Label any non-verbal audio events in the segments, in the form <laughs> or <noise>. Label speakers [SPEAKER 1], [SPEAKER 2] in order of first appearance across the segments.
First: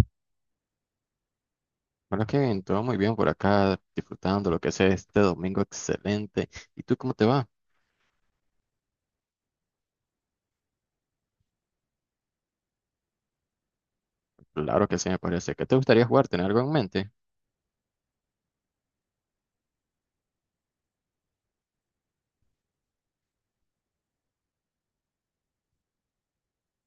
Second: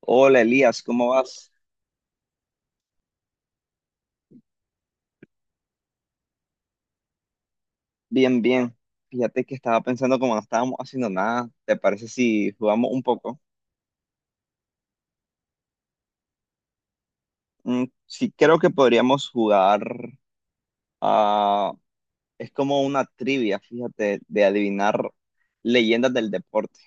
[SPEAKER 1] Hola Elías, ¿cómo vas?
[SPEAKER 2] Bueno, Kevin, todo muy bien por acá, disfrutando lo que sea este domingo excelente. ¿Y tú cómo te va?
[SPEAKER 1] Bien, bien. Fíjate que estaba pensando como no estábamos haciendo nada, ¿te parece si jugamos un poco?
[SPEAKER 2] Claro que sí, me parece. ¿Qué te gustaría jugar? ¿Tener algo en mente?
[SPEAKER 1] Sí, creo que podríamos jugar a. Es como una trivia, fíjate, de adivinar leyendas del deporte.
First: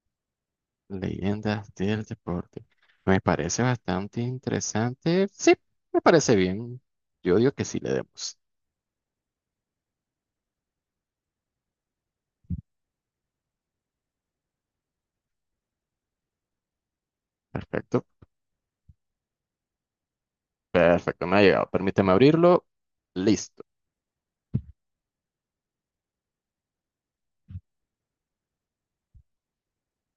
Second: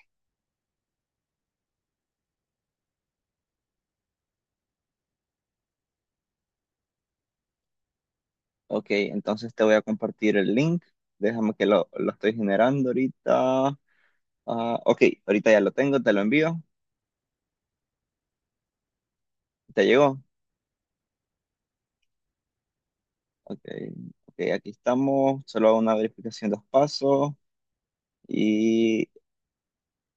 [SPEAKER 2] Leyendas del deporte. Me parece bastante interesante. Sí, me parece bien. Yo digo que sí le demos.
[SPEAKER 1] Ok, entonces te voy a compartir el link. Déjame que lo estoy generando ahorita. Ah, ok, ahorita ya lo tengo, te lo envío.
[SPEAKER 2] Perfecto,
[SPEAKER 1] ¿Te llegó?
[SPEAKER 2] perfecto, me ha llegado. Permíteme abrirlo.
[SPEAKER 1] Ok,
[SPEAKER 2] Listo.
[SPEAKER 1] ok, aquí estamos. Solo hago una verificación dos pasos. Y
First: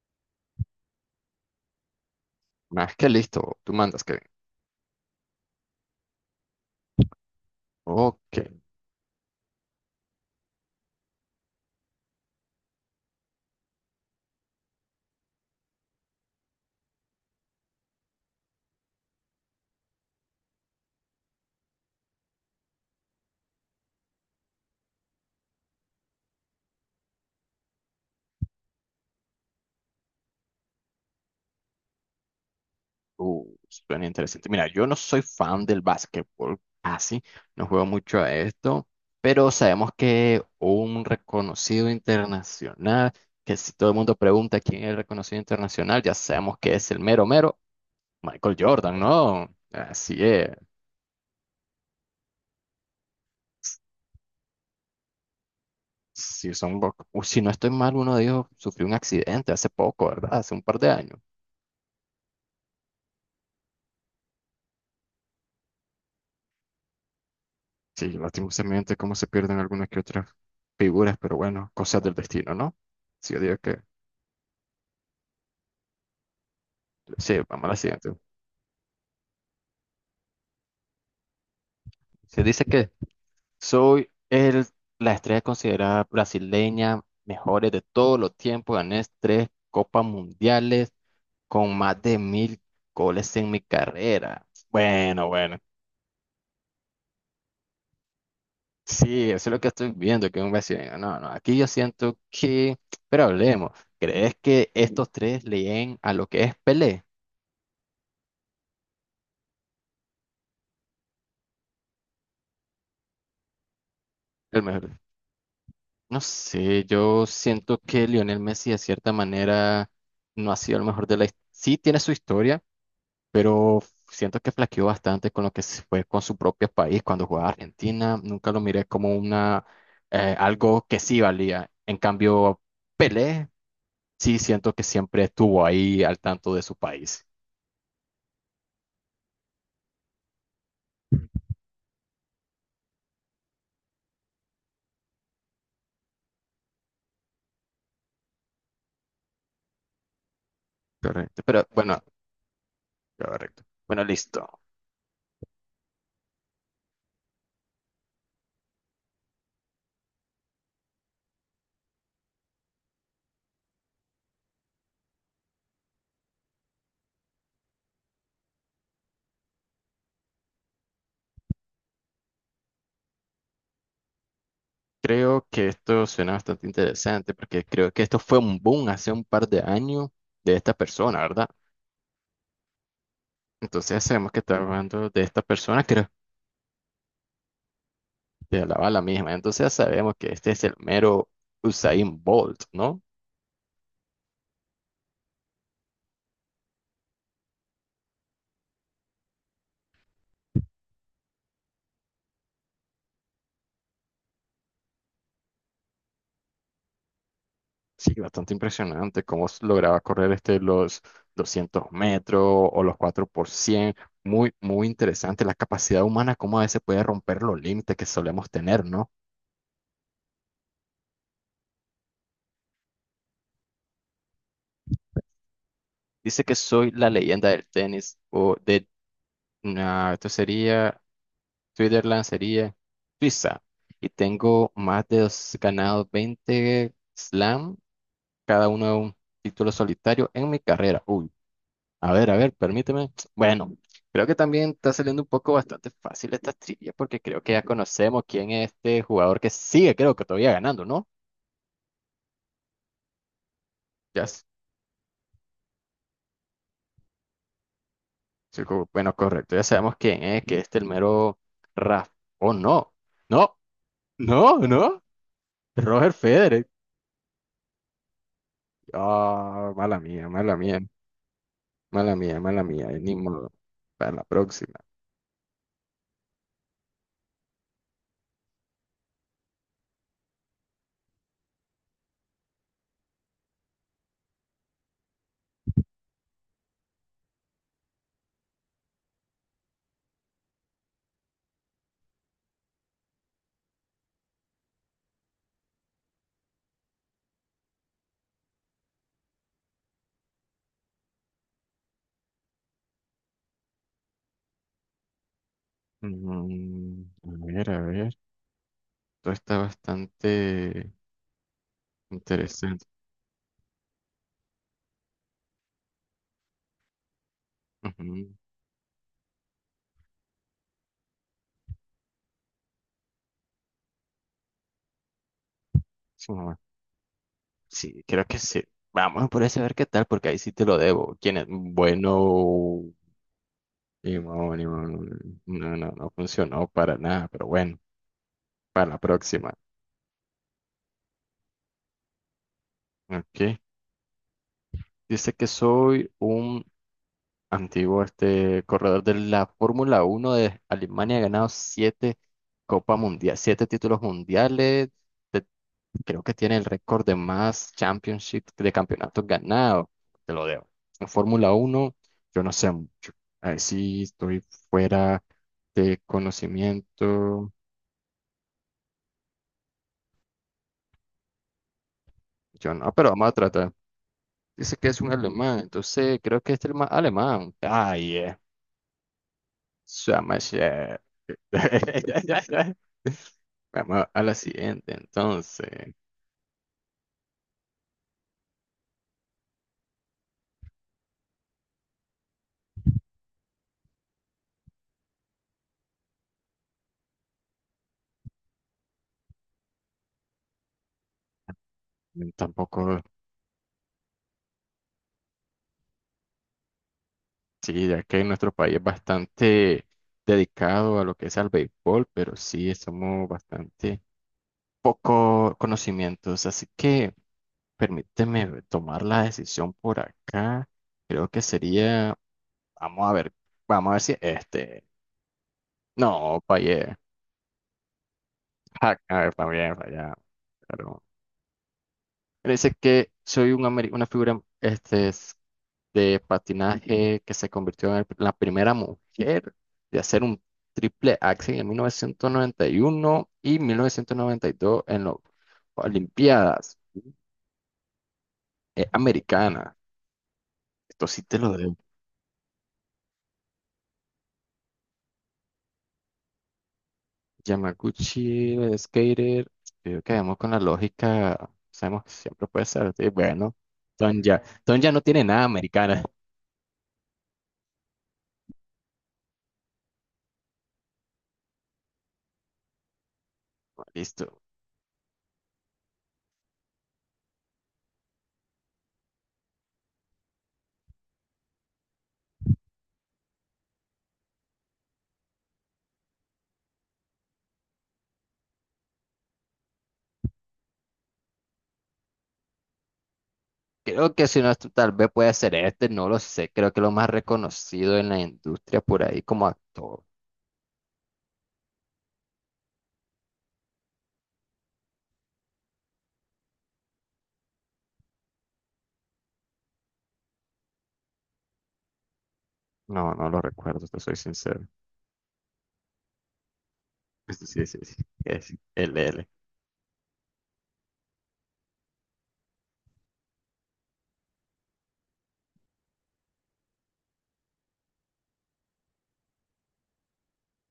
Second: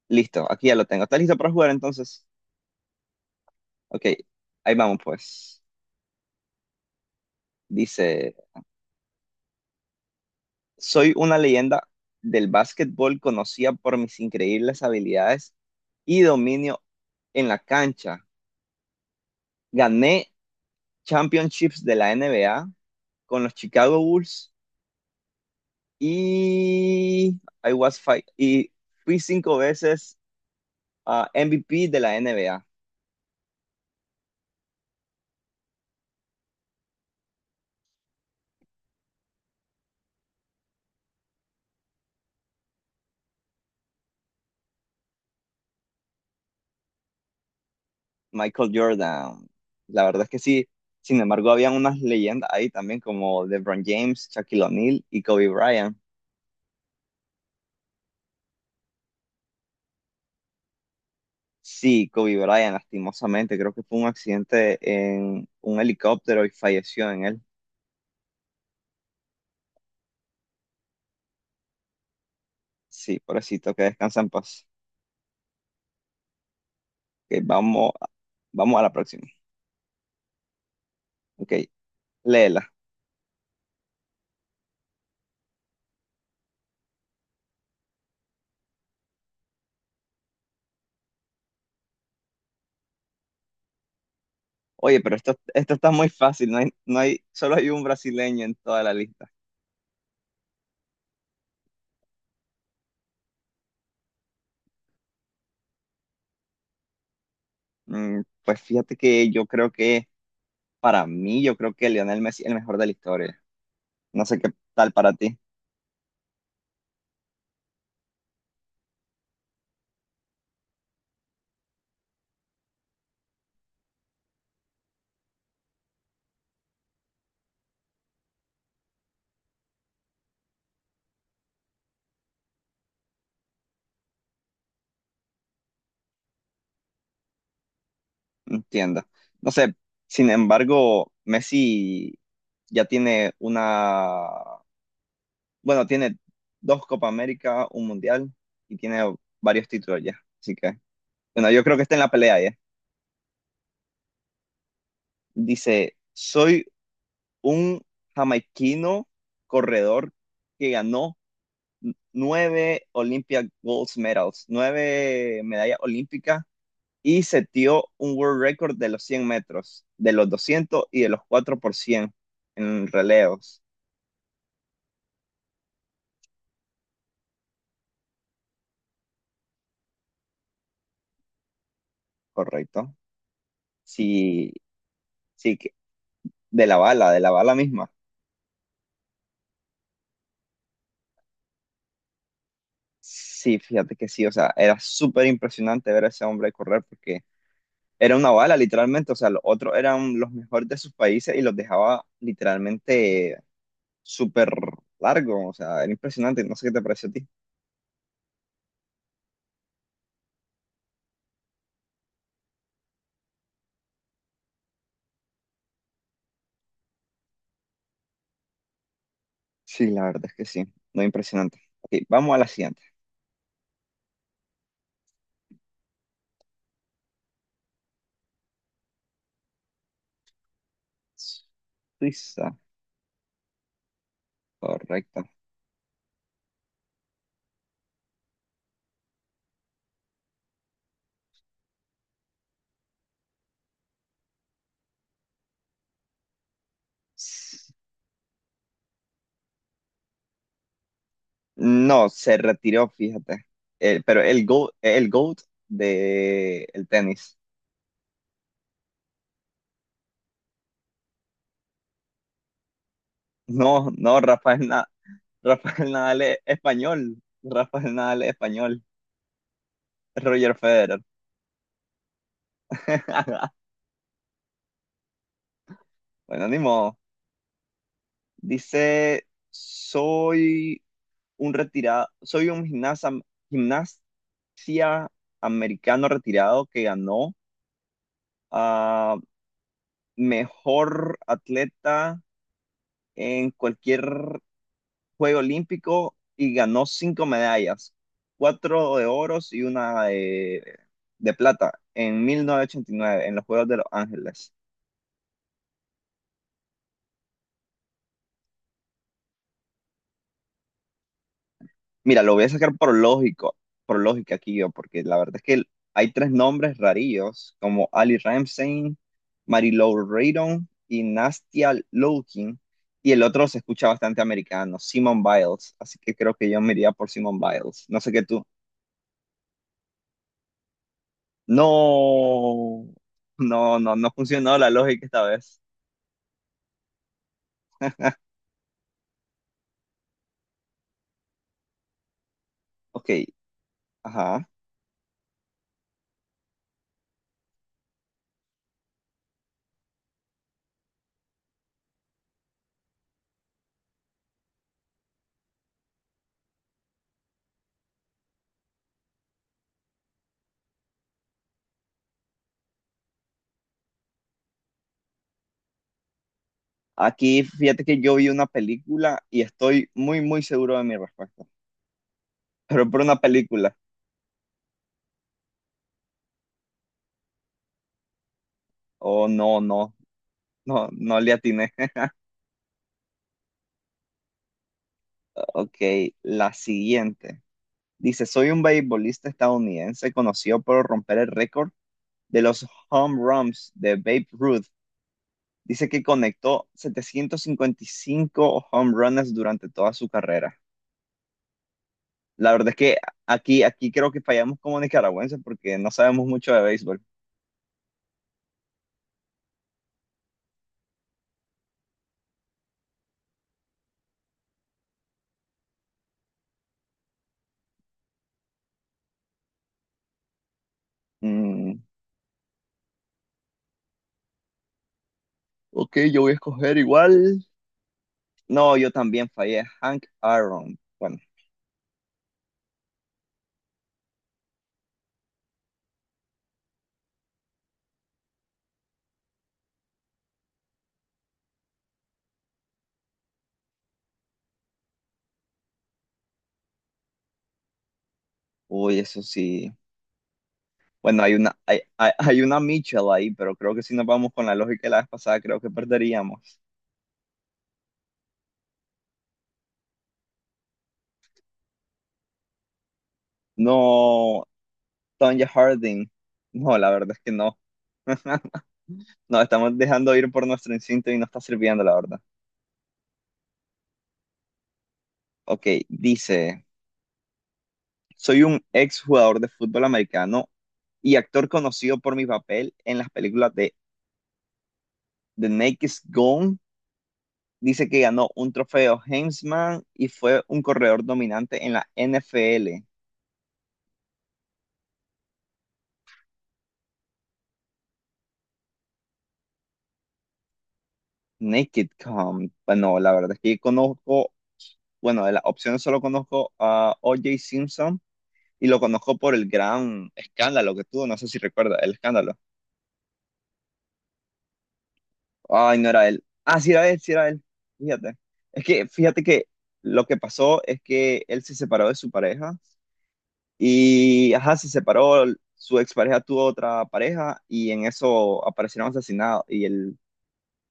[SPEAKER 1] Listo, aquí ya lo tengo. ¿Estás listo para jugar entonces?
[SPEAKER 2] Más que listo, tú mandas,
[SPEAKER 1] Ok,
[SPEAKER 2] Kevin.
[SPEAKER 1] ahí vamos pues. Dice,
[SPEAKER 2] Ok.
[SPEAKER 1] soy una leyenda del básquetbol conocida por mis increíbles habilidades y dominio en la cancha. Gané championships de la NBA con los Chicago Bulls y fui cinco veces MVP de la NBA.
[SPEAKER 2] Suena interesante. Mira, yo no soy fan del básquetbol, así, no juego mucho a esto, pero sabemos que un reconocido internacional, que si todo el mundo pregunta quién es el reconocido internacional, ya sabemos que es el mero mero Michael
[SPEAKER 1] Michael
[SPEAKER 2] Jordan,
[SPEAKER 1] Jordan.
[SPEAKER 2] ¿no?
[SPEAKER 1] La
[SPEAKER 2] Así
[SPEAKER 1] verdad es que
[SPEAKER 2] es.
[SPEAKER 1] sí. Sin embargo, habían unas leyendas ahí también como LeBron James, Shaquille O'Neal y Kobe Bryant.
[SPEAKER 2] Si son, o si no estoy mal, uno de ellos sufrió un accidente hace poco, ¿verdad? Hace un par de años.
[SPEAKER 1] Sí, Kobe Bryant, lastimosamente, creo que fue un accidente en un helicóptero y falleció en él.
[SPEAKER 2] Sí, lastimosamente cómo se pierden algunas que otras figuras, pero bueno, cosas del destino, ¿no?
[SPEAKER 1] Sí,
[SPEAKER 2] Sí, yo digo
[SPEAKER 1] pobrecito,
[SPEAKER 2] que
[SPEAKER 1] que descansa en paz. Ok,
[SPEAKER 2] sí, vamos a la
[SPEAKER 1] vamos,
[SPEAKER 2] siguiente.
[SPEAKER 1] vamos a la próxima. Ok,
[SPEAKER 2] Se dice
[SPEAKER 1] léela.
[SPEAKER 2] que soy la estrella considerada brasileña, mejores de todos los tiempos. Gané tres copas mundiales con más de 1000 goles en mi carrera.
[SPEAKER 1] Oye, pero
[SPEAKER 2] Bueno,
[SPEAKER 1] esto,
[SPEAKER 2] bueno.
[SPEAKER 1] esto está muy fácil, no hay, solo hay un brasileño en toda la lista.
[SPEAKER 2] Sí, eso es lo que estoy viendo, que un brasileño. No, no, aquí yo siento que. Pero hablemos. ¿Crees que estos tres leen a lo que es Pelé?
[SPEAKER 1] Pues fíjate que yo creo que, para mí, yo creo que Lionel Messi es el mejor de la historia. No sé qué
[SPEAKER 2] El
[SPEAKER 1] tal
[SPEAKER 2] mejor.
[SPEAKER 1] para ti,
[SPEAKER 2] No sé, yo siento que Lionel Messi de cierta manera no ha sido el mejor de la. Sí tiene su historia, pero siento que flaqueó bastante con lo que se fue con su propio país cuando jugaba Argentina. Nunca lo miré como una algo que sí valía. En cambio, Pelé sí siento que siempre estuvo ahí al tanto de su país.
[SPEAKER 1] no entiendo. No sé, sin embargo, Messi ya tiene una, bueno, tiene dos Copa América, un Mundial y tiene varios títulos ya. Así que,
[SPEAKER 2] Correcto.
[SPEAKER 1] bueno, yo
[SPEAKER 2] Pero
[SPEAKER 1] creo que está en
[SPEAKER 2] bueno,
[SPEAKER 1] la pelea ya.
[SPEAKER 2] correcto. Bueno, listo.
[SPEAKER 1] Dice, soy un jamaiquino corredor que ganó nueve Olympia Gold Medals, nueve medallas olímpicas y setió un world record de los 100 metros, de los 200 y de los 4 por 100 en relevos,
[SPEAKER 2] Creo que esto suena bastante interesante porque creo que esto fue un boom hace un par de años de esta persona, ¿verdad?
[SPEAKER 1] ¿correcto?
[SPEAKER 2] Entonces sabemos que
[SPEAKER 1] Sí,
[SPEAKER 2] está hablando de esta
[SPEAKER 1] sí, que-
[SPEAKER 2] persona, creo.
[SPEAKER 1] de la bala, de la bala misma.
[SPEAKER 2] De la bala misma. Entonces ya sabemos que este es el mero Usain Bolt, ¿no?
[SPEAKER 1] Sí, fíjate que sí, o sea, era súper impresionante ver a ese hombre correr porque era una bala, literalmente, o sea, los otros eran los mejores de sus países y los dejaba literalmente súper largo, o sea, era impresionante, no sé qué te pareció a ti.
[SPEAKER 2] Sí, bastante impresionante cómo lograba correr los 200 metros o los 4x100. Muy, muy interesante la capacidad humana, cómo a veces puede romper los límites que solemos tener, ¿no?
[SPEAKER 1] Sí, la verdad es que sí, muy impresionante. Ok, vamos a la siguiente.
[SPEAKER 2] Dice que soy la leyenda del tenis o de, nah, esto sería, Switzerland
[SPEAKER 1] Suiza.
[SPEAKER 2] sería Suiza. Y tengo
[SPEAKER 1] Correcto.
[SPEAKER 2] ganado 20 slam, cada uno un título solitario en mi carrera. Uy, a ver, a ver, permíteme. Bueno, creo que también está saliendo un poco bastante fácil esta trivia porque creo que ya
[SPEAKER 1] S-
[SPEAKER 2] conocemos quién es este jugador que sigue, creo que todavía ganando, ¿no?
[SPEAKER 1] No, se retiró, fíjate. Pero
[SPEAKER 2] Ya,
[SPEAKER 1] el GOAT de el tenis.
[SPEAKER 2] sí, bueno, correcto, ya sabemos quién es, que es el mero Rafa. Oh, no, no,
[SPEAKER 1] No, no,
[SPEAKER 2] no,
[SPEAKER 1] Rafael,
[SPEAKER 2] no,
[SPEAKER 1] Rafael
[SPEAKER 2] Roger
[SPEAKER 1] Nadal es
[SPEAKER 2] Federer.
[SPEAKER 1] español. Rafael Nadal es español.
[SPEAKER 2] Ah, mala mía,
[SPEAKER 1] Roger
[SPEAKER 2] mala mía,
[SPEAKER 1] Federer.
[SPEAKER 2] mala mía, mala mía, ni modo.
[SPEAKER 1] <laughs>
[SPEAKER 2] Para la próxima.
[SPEAKER 1] Bueno, ni modo. Dice, soy un retirado, soy un gimnasta, gimnasia americano retirado que ganó a mejor atleta en cualquier Juego Olímpico y ganó cinco medallas, cuatro de oros y una de plata en 1989 en los Juegos de Los Ángeles.
[SPEAKER 2] A ver, a ver, esto está bastante
[SPEAKER 1] Mira, lo voy a sacar
[SPEAKER 2] interesante.
[SPEAKER 1] por lógico, por lógica aquí yo, porque la verdad es que hay tres nombres rarillos como Ali
[SPEAKER 2] Ujú.
[SPEAKER 1] Ramsey, Marilou Reardon y Nastia Lowkin. Y el otro se escucha bastante americano, Simone Biles. Así que creo
[SPEAKER 2] Sí,
[SPEAKER 1] que yo me iría por Simone Biles. No
[SPEAKER 2] sí,
[SPEAKER 1] sé qué
[SPEAKER 2] creo que
[SPEAKER 1] tú.
[SPEAKER 2] sí. Vamos por ese a ver qué tal, porque ahí sí te lo debo. ¿Quién es? Bueno,
[SPEAKER 1] No, no, no, no funcionó
[SPEAKER 2] Limón,
[SPEAKER 1] la lógica esta
[SPEAKER 2] Limón.
[SPEAKER 1] vez.
[SPEAKER 2] No, no, no funcionó para nada, pero bueno, para la próxima.
[SPEAKER 1] Ok,
[SPEAKER 2] Ok.
[SPEAKER 1] ajá.
[SPEAKER 2] Dice que soy un antiguo corredor de la Fórmula 1 de Alemania, ha ganado siete Copa Mundial, siete títulos mundiales. te- Creo que tiene el récord de más championship de campeonatos ganados. Te lo debo. En Fórmula 1, yo no sé mucho. Ahí sí estoy fuera de
[SPEAKER 1] Aquí
[SPEAKER 2] conocimiento.
[SPEAKER 1] fíjate que yo vi una película y estoy muy, muy seguro de mi respuesta.
[SPEAKER 2] Yo
[SPEAKER 1] Pero
[SPEAKER 2] no,
[SPEAKER 1] por
[SPEAKER 2] pero
[SPEAKER 1] una
[SPEAKER 2] vamos a
[SPEAKER 1] película.
[SPEAKER 2] tratar. Dice que es un alemán, entonces creo que es el más alemán. Ay,
[SPEAKER 1] Oh, no, no,
[SPEAKER 2] Summer
[SPEAKER 1] no,
[SPEAKER 2] Shack.
[SPEAKER 1] no le atiné. <laughs>
[SPEAKER 2] <laughs> Vamos a la siguiente,
[SPEAKER 1] Ok,
[SPEAKER 2] entonces.
[SPEAKER 1] la siguiente. Dice, soy un beisbolista estadounidense conocido por romper el récord de los home runs de Babe Ruth. Dice que conectó 755 home runs durante toda su carrera. La verdad es que
[SPEAKER 2] Tampoco,
[SPEAKER 1] aquí creo que fallamos como nicaragüenses porque no sabemos mucho de béisbol.
[SPEAKER 2] sí, ya que nuestro país es bastante dedicado a lo que es al béisbol, pero sí, somos bastante poco conocimientos. Así que permíteme tomar la decisión por acá. Creo que
[SPEAKER 1] Mm,
[SPEAKER 2] sería, vamos a ver, vamos a ver si este.
[SPEAKER 1] ok, yo voy a
[SPEAKER 2] No,
[SPEAKER 1] escoger
[SPEAKER 2] fallé.
[SPEAKER 1] igual. No, yo
[SPEAKER 2] Ah, a
[SPEAKER 1] también
[SPEAKER 2] ver,
[SPEAKER 1] fallé.
[SPEAKER 2] fallé,
[SPEAKER 1] Hank
[SPEAKER 2] fallé.
[SPEAKER 1] Aaron. Bueno,
[SPEAKER 2] Él dice que soy una figura de patinaje que se convirtió en la primera mujer de hacer un triple axel en 1991 y 1992 en las Olimpiadas
[SPEAKER 1] uy, eso sí.
[SPEAKER 2] Americanas. Esto
[SPEAKER 1] Bueno,
[SPEAKER 2] sí
[SPEAKER 1] hay
[SPEAKER 2] te lo
[SPEAKER 1] una,
[SPEAKER 2] debo.
[SPEAKER 1] hay, hay, hay una Mitchell ahí, pero creo que si nos vamos con la lógica de la vez pasada, creo que perderíamos.
[SPEAKER 2] Yamaguchi, el skater, creo que vamos con la lógica, sabemos que siempre puede ser. Sí, bueno,
[SPEAKER 1] No,
[SPEAKER 2] Don ya no tiene nada
[SPEAKER 1] Tonya
[SPEAKER 2] americana.
[SPEAKER 1] Harding. No, la verdad es que no. <laughs> Nos estamos dejando ir por nuestro instinto y no está sirviendo, la verdad.
[SPEAKER 2] <laughs> Listo.
[SPEAKER 1] Ok, dice, soy un ex jugador de fútbol americano y actor conocido por mi papel en las películas de The Naked Gun. Dice que ganó un trofeo Heisman y fue un corredor dominante en la NFL.
[SPEAKER 2] Creo que si no, esto tal vez puede ser este, no lo sé. Creo que lo más reconocido en la industria por ahí como actor.
[SPEAKER 1] Naked Gun. Bueno, la verdad es que conozco, bueno, de las opciones solo conozco a O.J. Simpson y lo conozco por el gran escándalo que tuvo. No sé si recuerda el escándalo.
[SPEAKER 2] No, no lo recuerdo, te soy sincero. <laughs>
[SPEAKER 1] Ay, no era él. Ah, sí era él, sí era él.
[SPEAKER 2] Sí, sí, sí,
[SPEAKER 1] Fíjate.
[SPEAKER 2] sí, es
[SPEAKER 1] Es que fíjate
[SPEAKER 2] LL.
[SPEAKER 1] que lo que pasó es que él se separó de su pareja. Y, ajá, se separó, su expareja tuvo otra pareja y en eso aparecieron asesinados. Y el, o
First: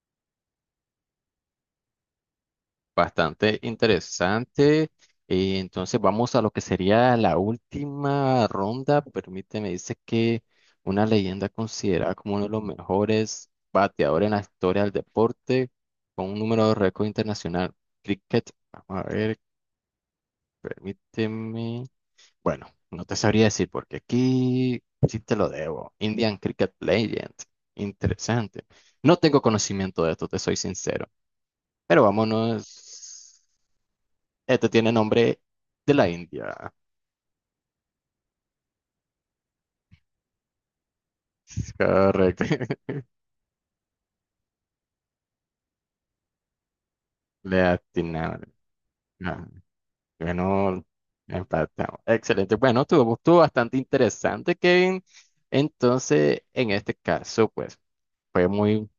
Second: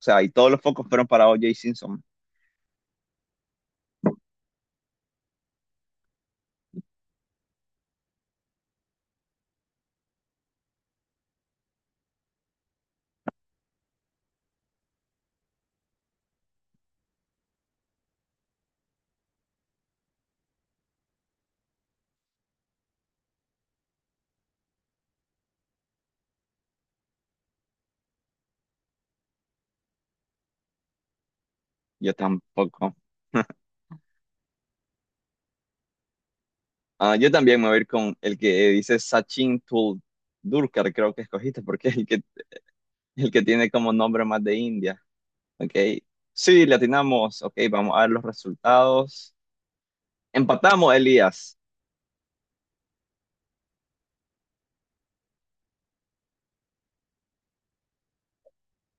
[SPEAKER 1] sea, y todos los focos fueron para O.J. Simpson.
[SPEAKER 2] Bastante interesante. Y entonces vamos a lo que sería la última ronda. Permíteme, dice que una leyenda considerada como uno de los mejores bateadores en la historia del deporte, con un número de récord internacional. Cricket, vamos a ver, permíteme. Bueno, no te sabría decir porque aquí sí te lo debo. Indian Cricket Legend. Interesante. No tengo conocimiento de esto, te soy sincero. Pero
[SPEAKER 1] Yo tampoco.
[SPEAKER 2] vámonos.
[SPEAKER 1] <laughs>
[SPEAKER 2] Este tiene nombre de la India.
[SPEAKER 1] Ah, yo también me voy a ir con el que dice Sachin Tendulkar, creo que escogiste,
[SPEAKER 2] <laughs>
[SPEAKER 1] porque es el que,
[SPEAKER 2] Correcto. <laughs>
[SPEAKER 1] el que tiene como nombre más de India. Ok. Sí, le atinamos. Ok,
[SPEAKER 2] Le
[SPEAKER 1] vamos a ver los
[SPEAKER 2] atinaron.
[SPEAKER 1] resultados.
[SPEAKER 2] Ah, bueno,
[SPEAKER 1] Empatamos, Elías.
[SPEAKER 2] empatamos. Excelente. Bueno, estuvo bastante interesante, Kevin. Entonces, en este caso, pues, fue muy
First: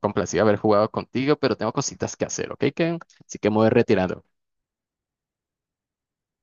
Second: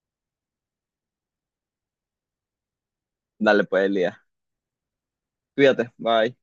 [SPEAKER 2] complacido haber jugado contigo, pero tengo cositas que hacer, ¿ok, Kevin? Así que me
[SPEAKER 1] Dale
[SPEAKER 2] voy
[SPEAKER 1] pues, Elías.
[SPEAKER 2] retirando.
[SPEAKER 1] Cuídate, bye.